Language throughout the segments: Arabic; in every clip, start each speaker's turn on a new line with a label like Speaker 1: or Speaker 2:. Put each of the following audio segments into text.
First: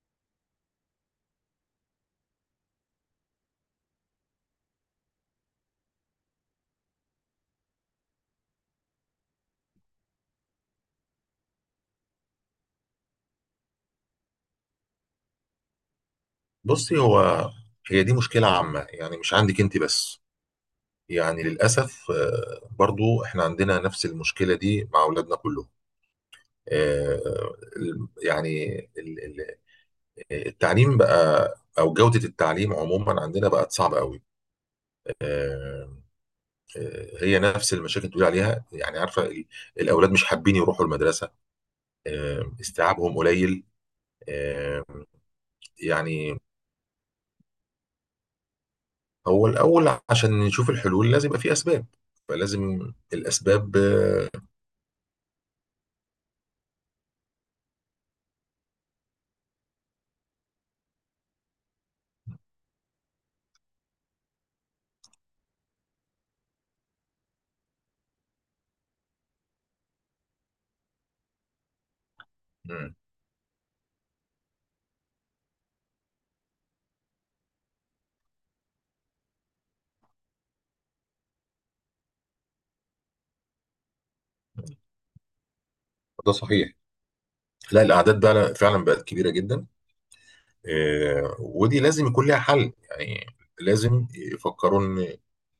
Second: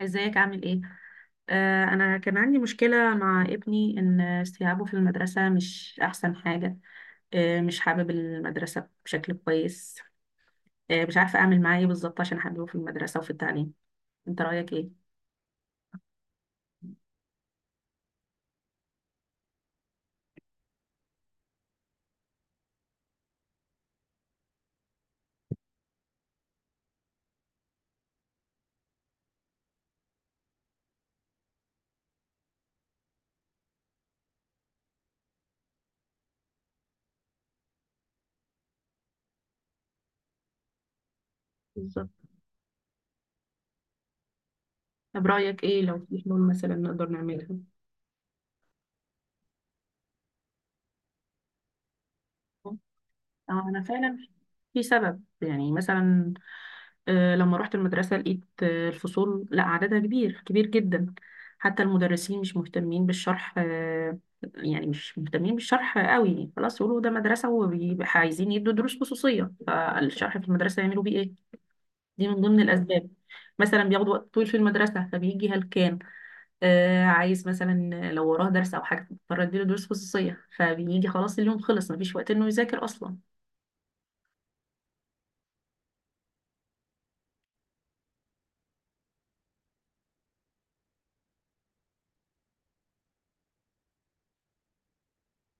Speaker 1: ازيك؟ عامل ايه؟ انا كان عندي مشكله مع ابني ان استيعابه في المدرسه مش احسن حاجه. مش حابب المدرسه بشكل كويس. مش عارفه اعمل معاه ايه بالظبط عشان احببه في المدرسه وفي التعليم. انت رايك ايه؟
Speaker 2: بصي، هي دي مشكلة عامة، يعني مش عندك انت بس. يعني للأسف، برضو احنا عندنا نفس المشكلة دي مع أولادنا كلهم. آه، ال- يعني ال- ال- التعليم بقى، أو جودة التعليم عموما عندنا بقت صعبة قوي. آه، هي نفس المشاكل اللي بتقول عليها، يعني عارفة الأولاد مش حابين يروحوا المدرسة.
Speaker 1: بالظبط.
Speaker 2: استيعابهم قليل. آه،
Speaker 1: طب رايك ايه لو في
Speaker 2: يعني
Speaker 1: حلول مثلا نقدر نعملها؟
Speaker 2: هو الأول عشان نشوف الحلول لازم يبقى في أسباب، فلازم
Speaker 1: اه
Speaker 2: الأسباب.
Speaker 1: انا فعلا في سبب يعني مثلا، لما رحت المدرسة لقيت، الفصول لا عددها كبير، كبير جدا. حتى المدرسين مش مهتمين بالشرح، يعني مش مهتمين بالشرح قوي. خلاص يقولوا ده مدرسة وبيبقى عايزين يدوا دروس خصوصية، فالشرح في المدرسة يعملوا بيه ايه؟ دي من ضمن
Speaker 2: مم.
Speaker 1: الأسباب. مثلا بياخد وقت طويل في المدرسة فبيجي هلكان. عايز مثلا، لو وراه درس أو حاجة فبضطر أديله دروس خصوصية، فبيجي خلاص، اليوم خلص، مفيش وقت إنه يذاكر أصلا.
Speaker 2: ده صحيح. لا، الاعداد بقى فعلا بقت كبيره جدا. ودي لازم يكون لها حل، يعني لازم يفكروا ان،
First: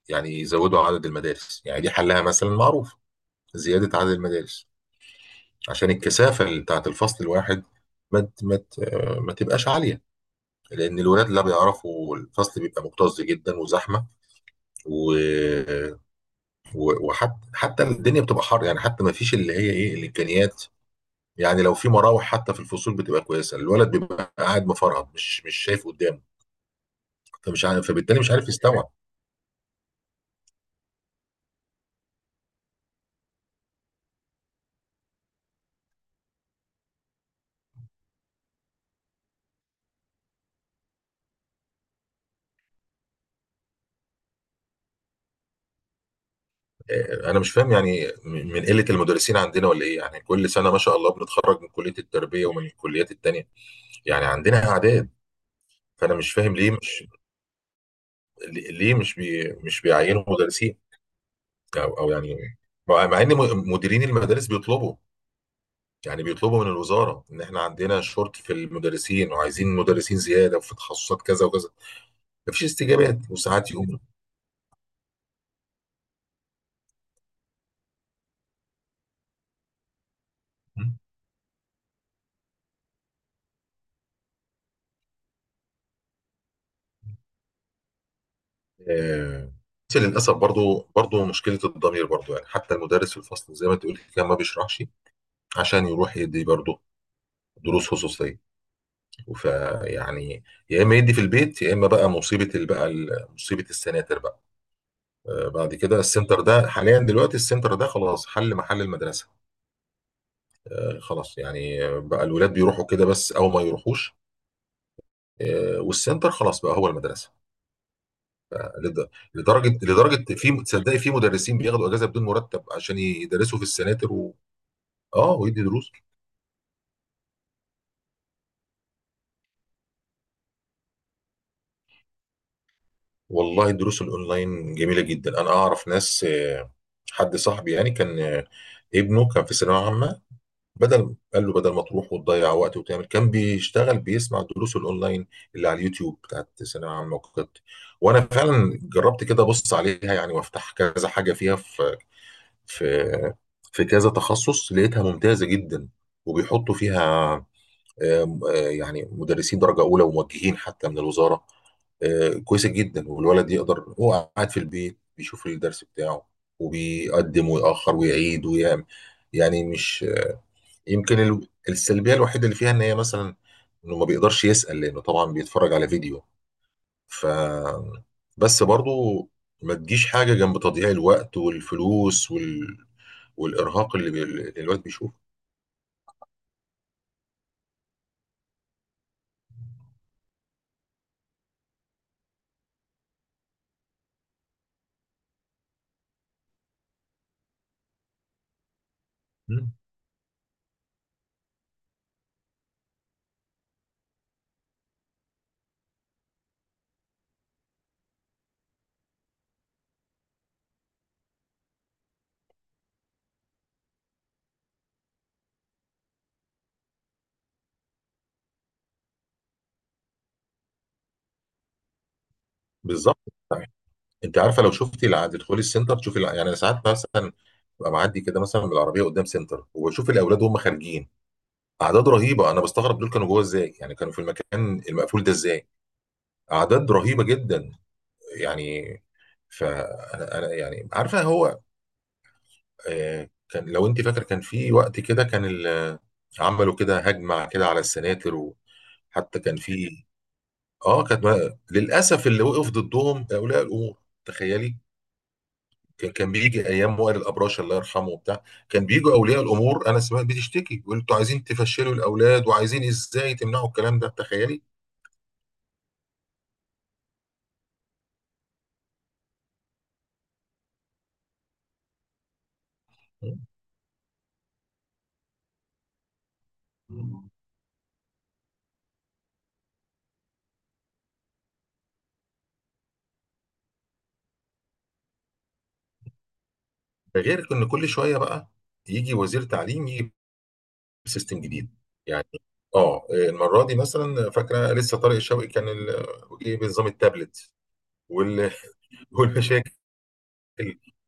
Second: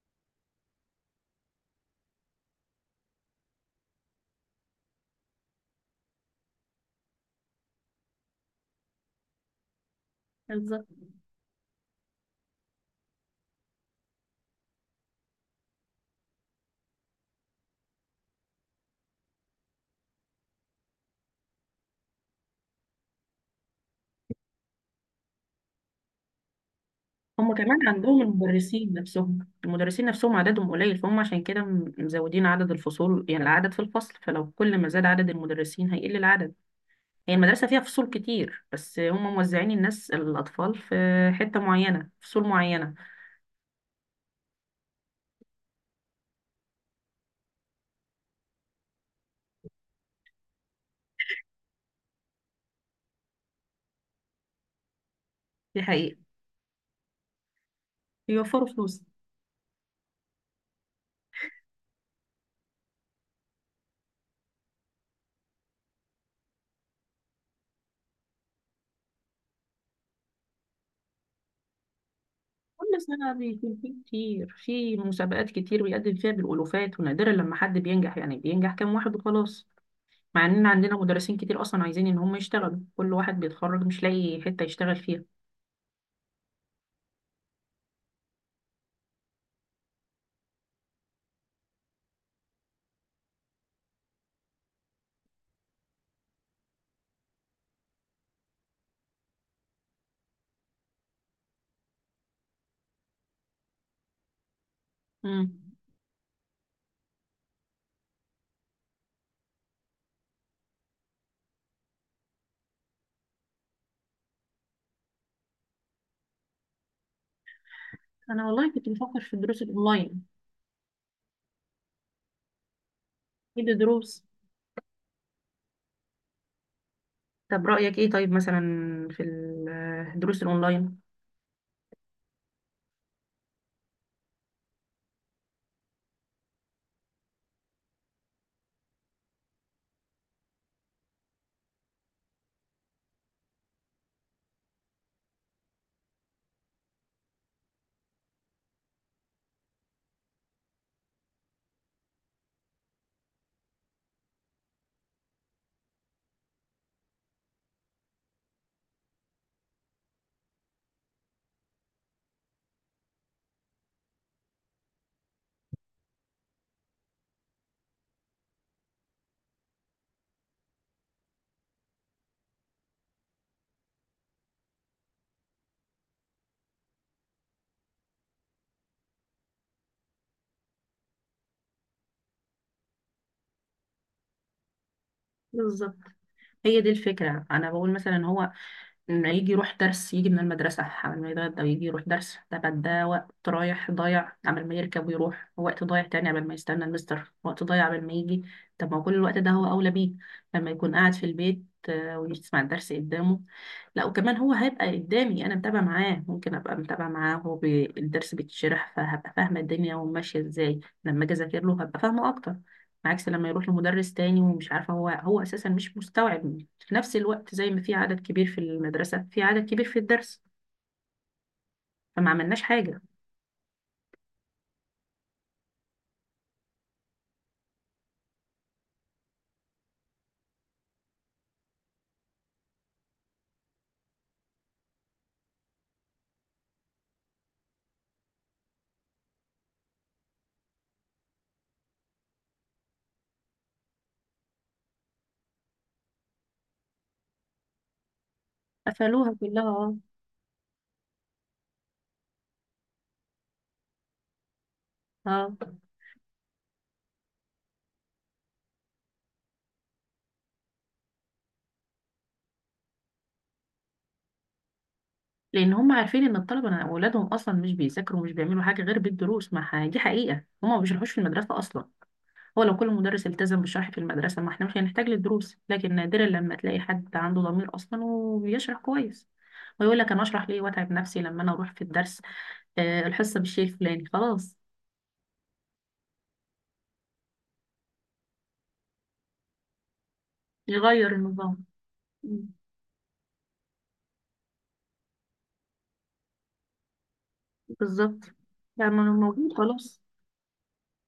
Speaker 2: يعني يزودوا عدد المدارس. يعني دي حلها مثلا معروف: زياده عدد المدارس، عشان الكثافه اللي بتاعت الفصل الواحد ما ت- ما ت- آه، ما تبقاش عاليه، لان الولاد لا بيعرفوا، الفصل بيبقى مكتظ جدا وزحمه، و... وحتى الدنيا بتبقى حر. يعني حتى ما فيش اللي هي ايه، الامكانيات، يعني لو في مراوح حتى في الفصول بتبقى كويسه، الولد بيبقى قاعد مفرهد، مش شايف قدامه،
Speaker 1: هم
Speaker 2: فمش
Speaker 1: كمان
Speaker 2: عارف، فبالتالي
Speaker 1: عندهم
Speaker 2: مش عارف يستوعب.
Speaker 1: المدرسين نفسهم. المدرسين نفسهم عددهم قليل، فهم عشان كده مزودين عدد الفصول، يعني العدد في الفصل، فلو كل ما زاد عدد المدرسين هيقل العدد. هي المدرسة فيها فصول كتير، بس هم موزعين الناس، الأطفال في حتة معينة، فصول معينة.
Speaker 2: انا مش فاهم، يعني من قله المدرسين عندنا ولا ايه؟ يعني كل سنه، ما شاء الله، بنتخرج من كليه التربيه ومن الكليات التانيه، يعني عندنا اعداد.
Speaker 1: دي
Speaker 2: فانا
Speaker 1: حقيقة.
Speaker 2: مش فاهم ليه مش،
Speaker 1: بيوفروا
Speaker 2: ليه
Speaker 1: فلوس.
Speaker 2: مش بيعينوا مدرسين، او او يعني، مع ان مديرين المدارس بيطلبوا، يعني بيطلبوا من الوزاره ان احنا عندنا شورت في المدرسين وعايزين مدرسين زياده وفي تخصصات كذا وكذا، مفيش
Speaker 1: كل
Speaker 2: استجابات.
Speaker 1: سنة
Speaker 2: وساعات
Speaker 1: بيكون في
Speaker 2: يقوم،
Speaker 1: كتير، في مسابقات كتير بيقدم فيها بالألوفات، ونادرا لما حد بينجح، يعني بينجح كام واحد وخلاص. مع إن عندنا مدرسين كتير أصلا عايزين إن هم يشتغلوا، كل واحد بيتخرج مش لاقي حتة يشتغل فيها.
Speaker 2: آه، بس للاسف، برضو مشكله الضمير، برضو يعني حتى المدرس في الفصل زي ما تقول كده ما بيشرحش عشان يروح يدي برضو دروس خصوصيه. فيعني يا اما يدي في البيت، يا اما بقى مصيبه مصيبه السناتر بقى.
Speaker 1: مم.
Speaker 2: بعد كده السنتر ده حاليا، دلوقتي السنتر ده خلاص حل محل المدرسه. خلاص يعني، بقى الولاد بيروحوا كده بس او ما يروحوش. والسنتر خلاص بقى هو المدرسه.
Speaker 1: انا والله كنت
Speaker 2: لد-
Speaker 1: بفكر في الدروس
Speaker 2: لدرجه
Speaker 1: الاونلاين.
Speaker 2: لدرجه في، تصدقي، في مدرسين بياخدوا اجازه بدون مرتب عشان يدرسوا
Speaker 1: ايه
Speaker 2: في
Speaker 1: ده،
Speaker 2: السناتر
Speaker 1: دروس؟
Speaker 2: اه، ويدي دروس.
Speaker 1: طب رأيك ايه طيب مثلا في الدروس الاونلاين؟
Speaker 2: والله الدروس الاونلاين جميله جدا. انا اعرف ناس، حد صاحبي يعني، كان ابنه كان في ثانويه عامه، قال له بدل ما تروح وتضيع وقت وتعمل، كان بيشتغل بيسمع الدروس الاونلاين اللي على اليوتيوب بتاعت ثانويه عامه وكده. وانا فعلا جربت كده، ابص عليها يعني، وافتح كذا حاجه فيها، في في في كذا تخصص، لقيتها ممتازة جدا. وبيحطوا فيها يعني مدرسين درجة أولى وموجهين حتى من الوزارة. كويسة جدا، والولد يقدر هو قاعد في البيت بيشوف الدرس بتاعه، وبيقدم ويأخر ويعيد ويعمل. يعني مش، يمكن السلبية الوحيدة اللي فيها إن هي مثلا إنه ما بيقدرش يسأل، لأنه طبعا بيتفرج على فيديو. ف بس برضو، ما تجيش حاجة جنب تضييع الوقت والفلوس والإرهاق اللي الوقت بيشوفه.
Speaker 1: بالظبط، هي دي الفكرة. انا بقول مثلا هو إنه يجي يروح درس، يجي من المدرسة قبل ما يتغدى ويجي يروح درس، طب ده وقت رايح ضايع قبل ما يركب ويروح، وقت ضايع تاني قبل ما يستنى المستر، وقت ضايع قبل ما يجي. طب ما هو كل الوقت ده هو
Speaker 2: مم.
Speaker 1: أولى بيه لما يكون قاعد في البيت، ويسمع الدرس قدامه. لا، وكمان هو هيبقى قدامي أنا متابعة معاه، ممكن أبقى متابعة معاه هو الدرس بيتشرح، فهبقى فاهمة الدنيا وماشية إزاي. لما أجي أذاكر له هبقى فاهمة أكتر، عكس لما يروح لمدرس تاني ومش عارفة هو أساسا مش مستوعب. في نفس الوقت زي ما في عدد كبير في المدرسة، في عدد كبير في الدرس، فما عملناش حاجة.
Speaker 2: بالظبط. انت عارفة، لو شفتي تدخلي السنتر تشوفي يعني ساعات مثلا ببقى معدي كده مثلا بالعربية قدام سنتر، وبشوف الأولاد وهم خارجين، أعداد رهيبة. أنا بستغرب دول كانوا جوه إزاي؟ يعني كانوا في المكان المقفول ده إزاي؟ أعداد رهيبة جدا، يعني. فأنا يعني عارفة، هو كان، لو انت فاكر، كان في وقت كده كان عملوا كده هجمة كده على السناتر.
Speaker 1: قفلوها
Speaker 2: وحتى كان
Speaker 1: كلها، اه.
Speaker 2: في، اه، كانت للاسف اللي وقف ضدهم اولياء الامور، تخيلي.
Speaker 1: اه،
Speaker 2: كان بيجي ايام وائل الابراش، الله يرحمه، وبتاع، كان بيجوا اولياء الامور، انا سمعت بتشتكي، بيقول انتوا عايزين تفشلوا الاولاد، وعايزين ازاي تمنعوا الكلام ده، تخيلي.
Speaker 1: لأن هم عارفين إن الطلبة أولادهم أصلا مش بيذاكروا ومش بيعملوا حاجة غير بالدروس. ما ح- دي حقيقة، هم ما بيشرحوش في المدرسة أصلا. هو لو كل مدرس التزم بالشرح في المدرسة ما احنا مش هنحتاج للدروس، لكن نادرا لما تلاقي حد عنده ضمير أصلا وبيشرح كويس. ويقول لك أنا أشرح ليه وأتعب نفسي، لما أنا أروح في الدرس، الحصة بالشيء الفلاني خلاص.
Speaker 2: ده غير ان كل شويه بقى يجي وزير تعليم،
Speaker 1: يغير
Speaker 2: سيستم
Speaker 1: النظام.
Speaker 2: جديد، يعني.
Speaker 1: مم.
Speaker 2: اه، المره دي مثلا، فاكره لسه طارق الشوقي كان جه بنظام التابلت
Speaker 1: بالظبط.
Speaker 2: وال-
Speaker 1: يعني موجود
Speaker 2: والمشاكل.
Speaker 1: خلاص.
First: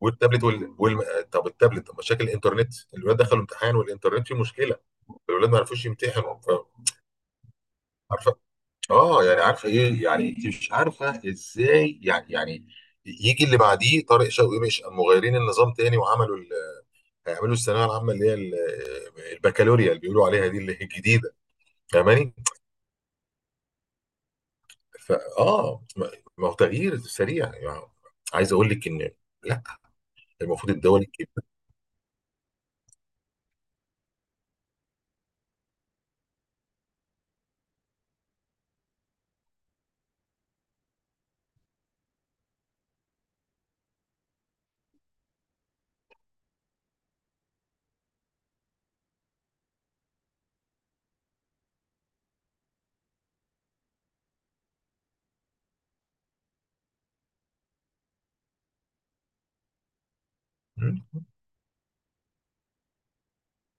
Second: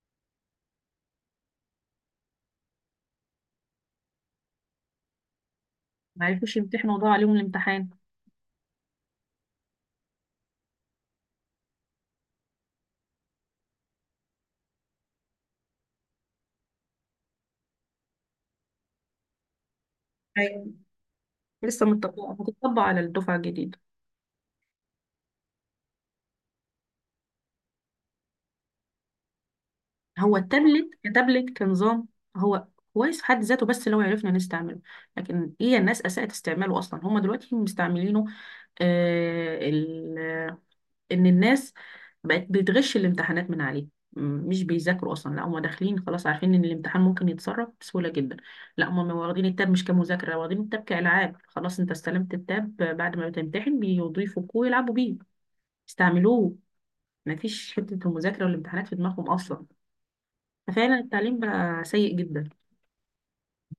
Speaker 2: والتابلت طب التابلت، طب مشاكل الانترنت، الولاد دخلوا امتحان والانترنت فيه مشكله، الولاد ما عرفوش
Speaker 1: ما
Speaker 2: يمتحنوا،
Speaker 1: عرفوش يمتحنوا وضاع عليهم الامتحان.
Speaker 2: عارفه، اه، يعني عارفه ايه، يعني انت مش عارفه ازاي، يعني يجي اللي بعديه طارق شوقي، مش مغيرين النظام تاني وعملوا هيعملوا الثانويه العامه اللي هي البكالوريا اللي بيقولوا عليها دي،
Speaker 1: ايوه،
Speaker 2: اللي هي الجديده،
Speaker 1: لسه متطبقة،
Speaker 2: فاهماني؟
Speaker 1: هتطبق على الدفعة الجديدة.
Speaker 2: فا اه ما ما هو تغيير سريع يعني. عايز اقول لك ان، لا،
Speaker 1: هو
Speaker 2: المفروض
Speaker 1: التابلت
Speaker 2: الدول الكبيره.
Speaker 1: كتابلت كنظام، هو كويس في حد ذاته بس لو عرفنا نستعمله، لكن هي الناس أساءت استعماله أصلا. هما دلوقتي مستعملينه، آه إن الناس بقت بتغش الامتحانات من عليه. مش بيذاكروا أصلا، لا هما داخلين خلاص عارفين إن الامتحان ممكن يتسرب بسهولة جدا. لا هما واخدين التاب مش كمذاكرة، واخدين التاب كألعاب. خلاص أنت استلمت التاب، بعد ما بتمتحن بيضيفوا ويلعبوا بيه. استعملوه، مفيش حتة المذاكرة والامتحانات في دماغهم أصلا. ففعلا
Speaker 2: مم.
Speaker 1: التعليم بقى سيء جدا.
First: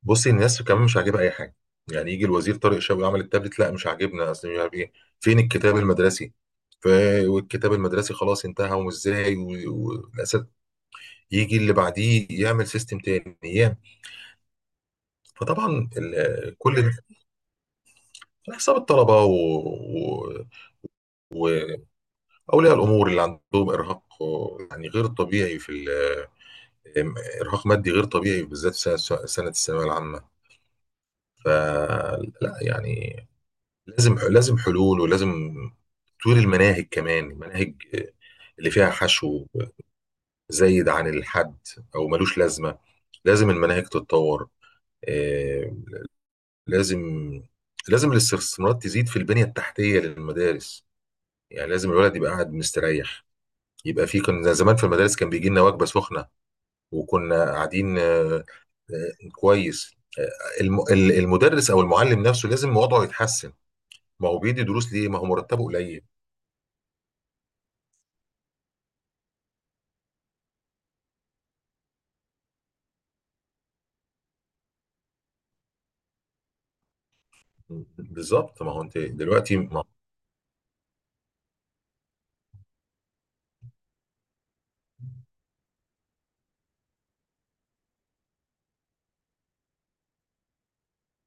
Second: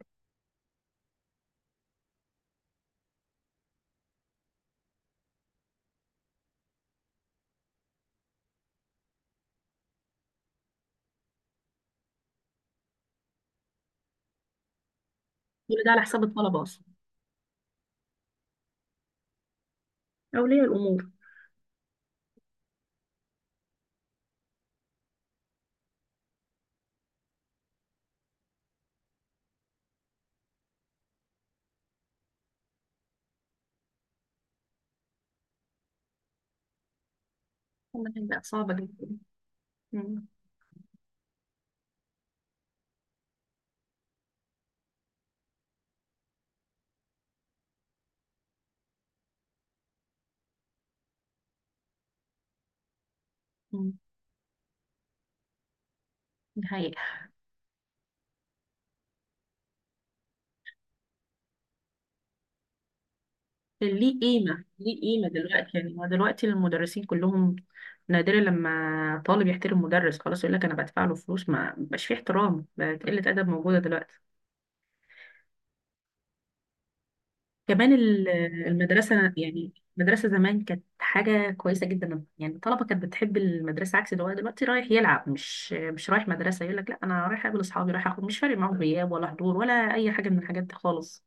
Speaker 2: بصي، الناس كمان مش عاجبها اي حاجه. يعني يجي الوزير طارق شوقي عمل التابلت، لا مش عاجبنا، اصل مش عارف ايه، فين الكتاب المدرسي؟ ف... والكتاب المدرسي خلاص انتهى، وازاي، والاسد، يجي اللي بعديه يعمل سيستم تاني،
Speaker 1: كل
Speaker 2: فطبعا
Speaker 1: ده على حساب الطلبة
Speaker 2: كل
Speaker 1: أصلا،
Speaker 2: ده على حساب الطلبه و...
Speaker 1: أولياء الأمور.
Speaker 2: اولياء الامور، اللي عندهم ارهاق يعني غير طبيعي، في ارهاق مادي غير طبيعي، بالذات في سنة الثانويه العامه. فلا يعني، لازم حلول، ولازم تطوير المناهج، كمان المناهج
Speaker 1: كل حاجة بقت
Speaker 2: اللي
Speaker 1: صعبة
Speaker 2: فيها
Speaker 1: جدا.
Speaker 2: حشو
Speaker 1: مم.
Speaker 2: زايد عن الحد او ملوش لازمه، لازم المناهج تتطور. آه، لازم، لازم الاستثمارات تزيد في البنيه التحتيه للمدارس. يعني لازم الولد يبقى قاعد مستريح،
Speaker 1: مم.
Speaker 2: يبقى في. كان زمان في المدارس كان بيجي لنا وجبه سخنه،
Speaker 1: دي حقيقة.
Speaker 2: وكنا قاعدين، كويس. المدرس او المعلم نفسه لازم وضعه يتحسن.
Speaker 1: ليه
Speaker 2: ما هو بيدي
Speaker 1: قيمة؟
Speaker 2: دروس
Speaker 1: ليه
Speaker 2: ليه؟ ما هو
Speaker 1: قيمة
Speaker 2: مرتبه
Speaker 1: دلوقتي؟ يعني
Speaker 2: قليل.
Speaker 1: هو دلوقتي المدرسين كلهم، نادرا لما طالب يحترم مدرس. خلاص يقول لك أنا بدفع له فلوس، ما بقاش فيه احترام، بقت قلة أدب موجودة دلوقتي. كمان
Speaker 2: بالظبط، ما هو انت
Speaker 1: المدرسة
Speaker 2: دلوقتي،
Speaker 1: يعني،
Speaker 2: ما،
Speaker 1: المدرسة زمان كانت حاجة كويسة جدا، يعني الطلبة كانت بتحب المدرسة عكس دلوقتي. دلوقتي رايح يلعب، مش رايح مدرسة، يقول لك لا أنا رايح أقابل أصحابي، رايح أخد، مش فارق معاهم غياب ولا حضور ولا أي حاجة من الحاجات دي خالص.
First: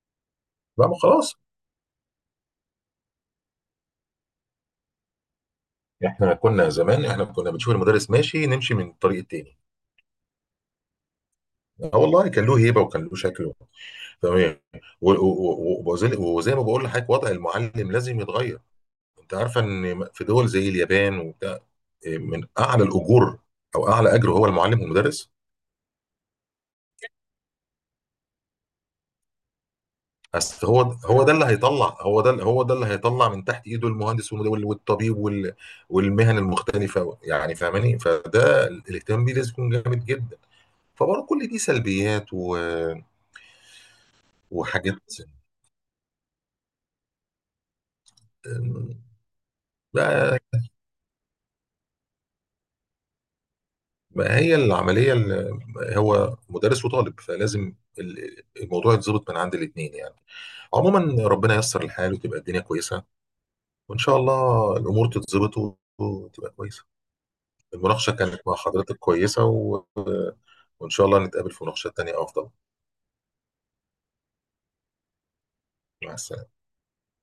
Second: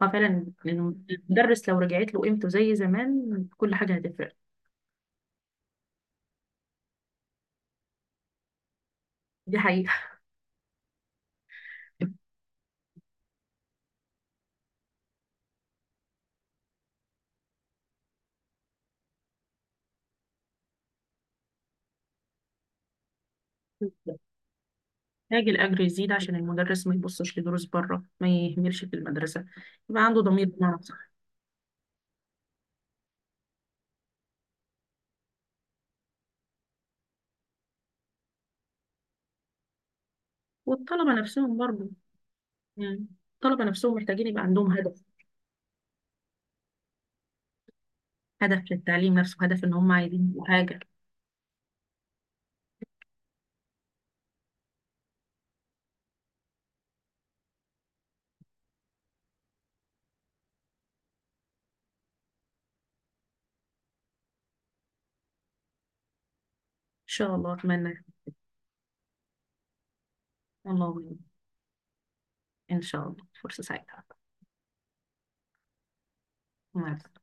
Speaker 1: ففعلا
Speaker 2: لا، ما خلاص،
Speaker 1: المدرس لو رجعت له قيمته زي زمان كل حاجة هتفرق.
Speaker 2: احنا كنا زمان، احنا كنا بنشوف المدرس ماشي نمشي من الطريق
Speaker 1: دي
Speaker 2: التاني.
Speaker 1: حقيقة.
Speaker 2: اه والله، كان له هيبه وكان له شكل. تمام. و- و- وزي ما بقول لحضرتك، وضع المعلم لازم يتغير. انت عارفه ان في دول زي اليابان وبتاع، إيه، من اعلى الاجور، او اعلى اجر، هو المعلم والمدرس.
Speaker 1: محتاج الأجر يزيد عشان المدرس ما يبصش لدروس بره، ما يهملش في المدرسة، يبقى عنده ضمير
Speaker 2: أصل
Speaker 1: بمعنى
Speaker 2: هو
Speaker 1: صح.
Speaker 2: هو ده اللي هيطلع، هو ده اللي هيطلع من تحت ايده المهندس والطبيب والمهن المختلفه، يعني فاهماني؟ فده الاهتمام بيه لازم يكون جامد جدا.
Speaker 1: والطلبة
Speaker 2: فبرضه كل
Speaker 1: نفسهم
Speaker 2: دي
Speaker 1: برضه
Speaker 2: سلبيات
Speaker 1: يعني، الطلبة نفسهم محتاجين يبقى عندهم هدف،
Speaker 2: وحاجات.
Speaker 1: هدف
Speaker 2: أم،
Speaker 1: للتعليم نفسه، هدف ان هم عايزين
Speaker 2: بقى
Speaker 1: يبقوا حاجة. ان
Speaker 2: بقى هي العمليه، اللي هو مدرس وطالب، فلازم الموضوع يتظبط من عند الاثنين، يعني. عموما، ربنا ييسر الحال، وتبقى الدنيا كويسه، وان شاء الله الامور تتظبط وتبقى كويسه.
Speaker 1: شاء الله، اتمنى.
Speaker 2: المناقشة كانت مع حضرتك كويسة، وإن
Speaker 1: الله
Speaker 2: شاء الله
Speaker 1: يعين.
Speaker 2: نتقابل في مناقشات تانية أفضل.
Speaker 1: ان شاء الله، فرصة سعيدة.
Speaker 2: مع السلامة.
Speaker 1: مع السلامة.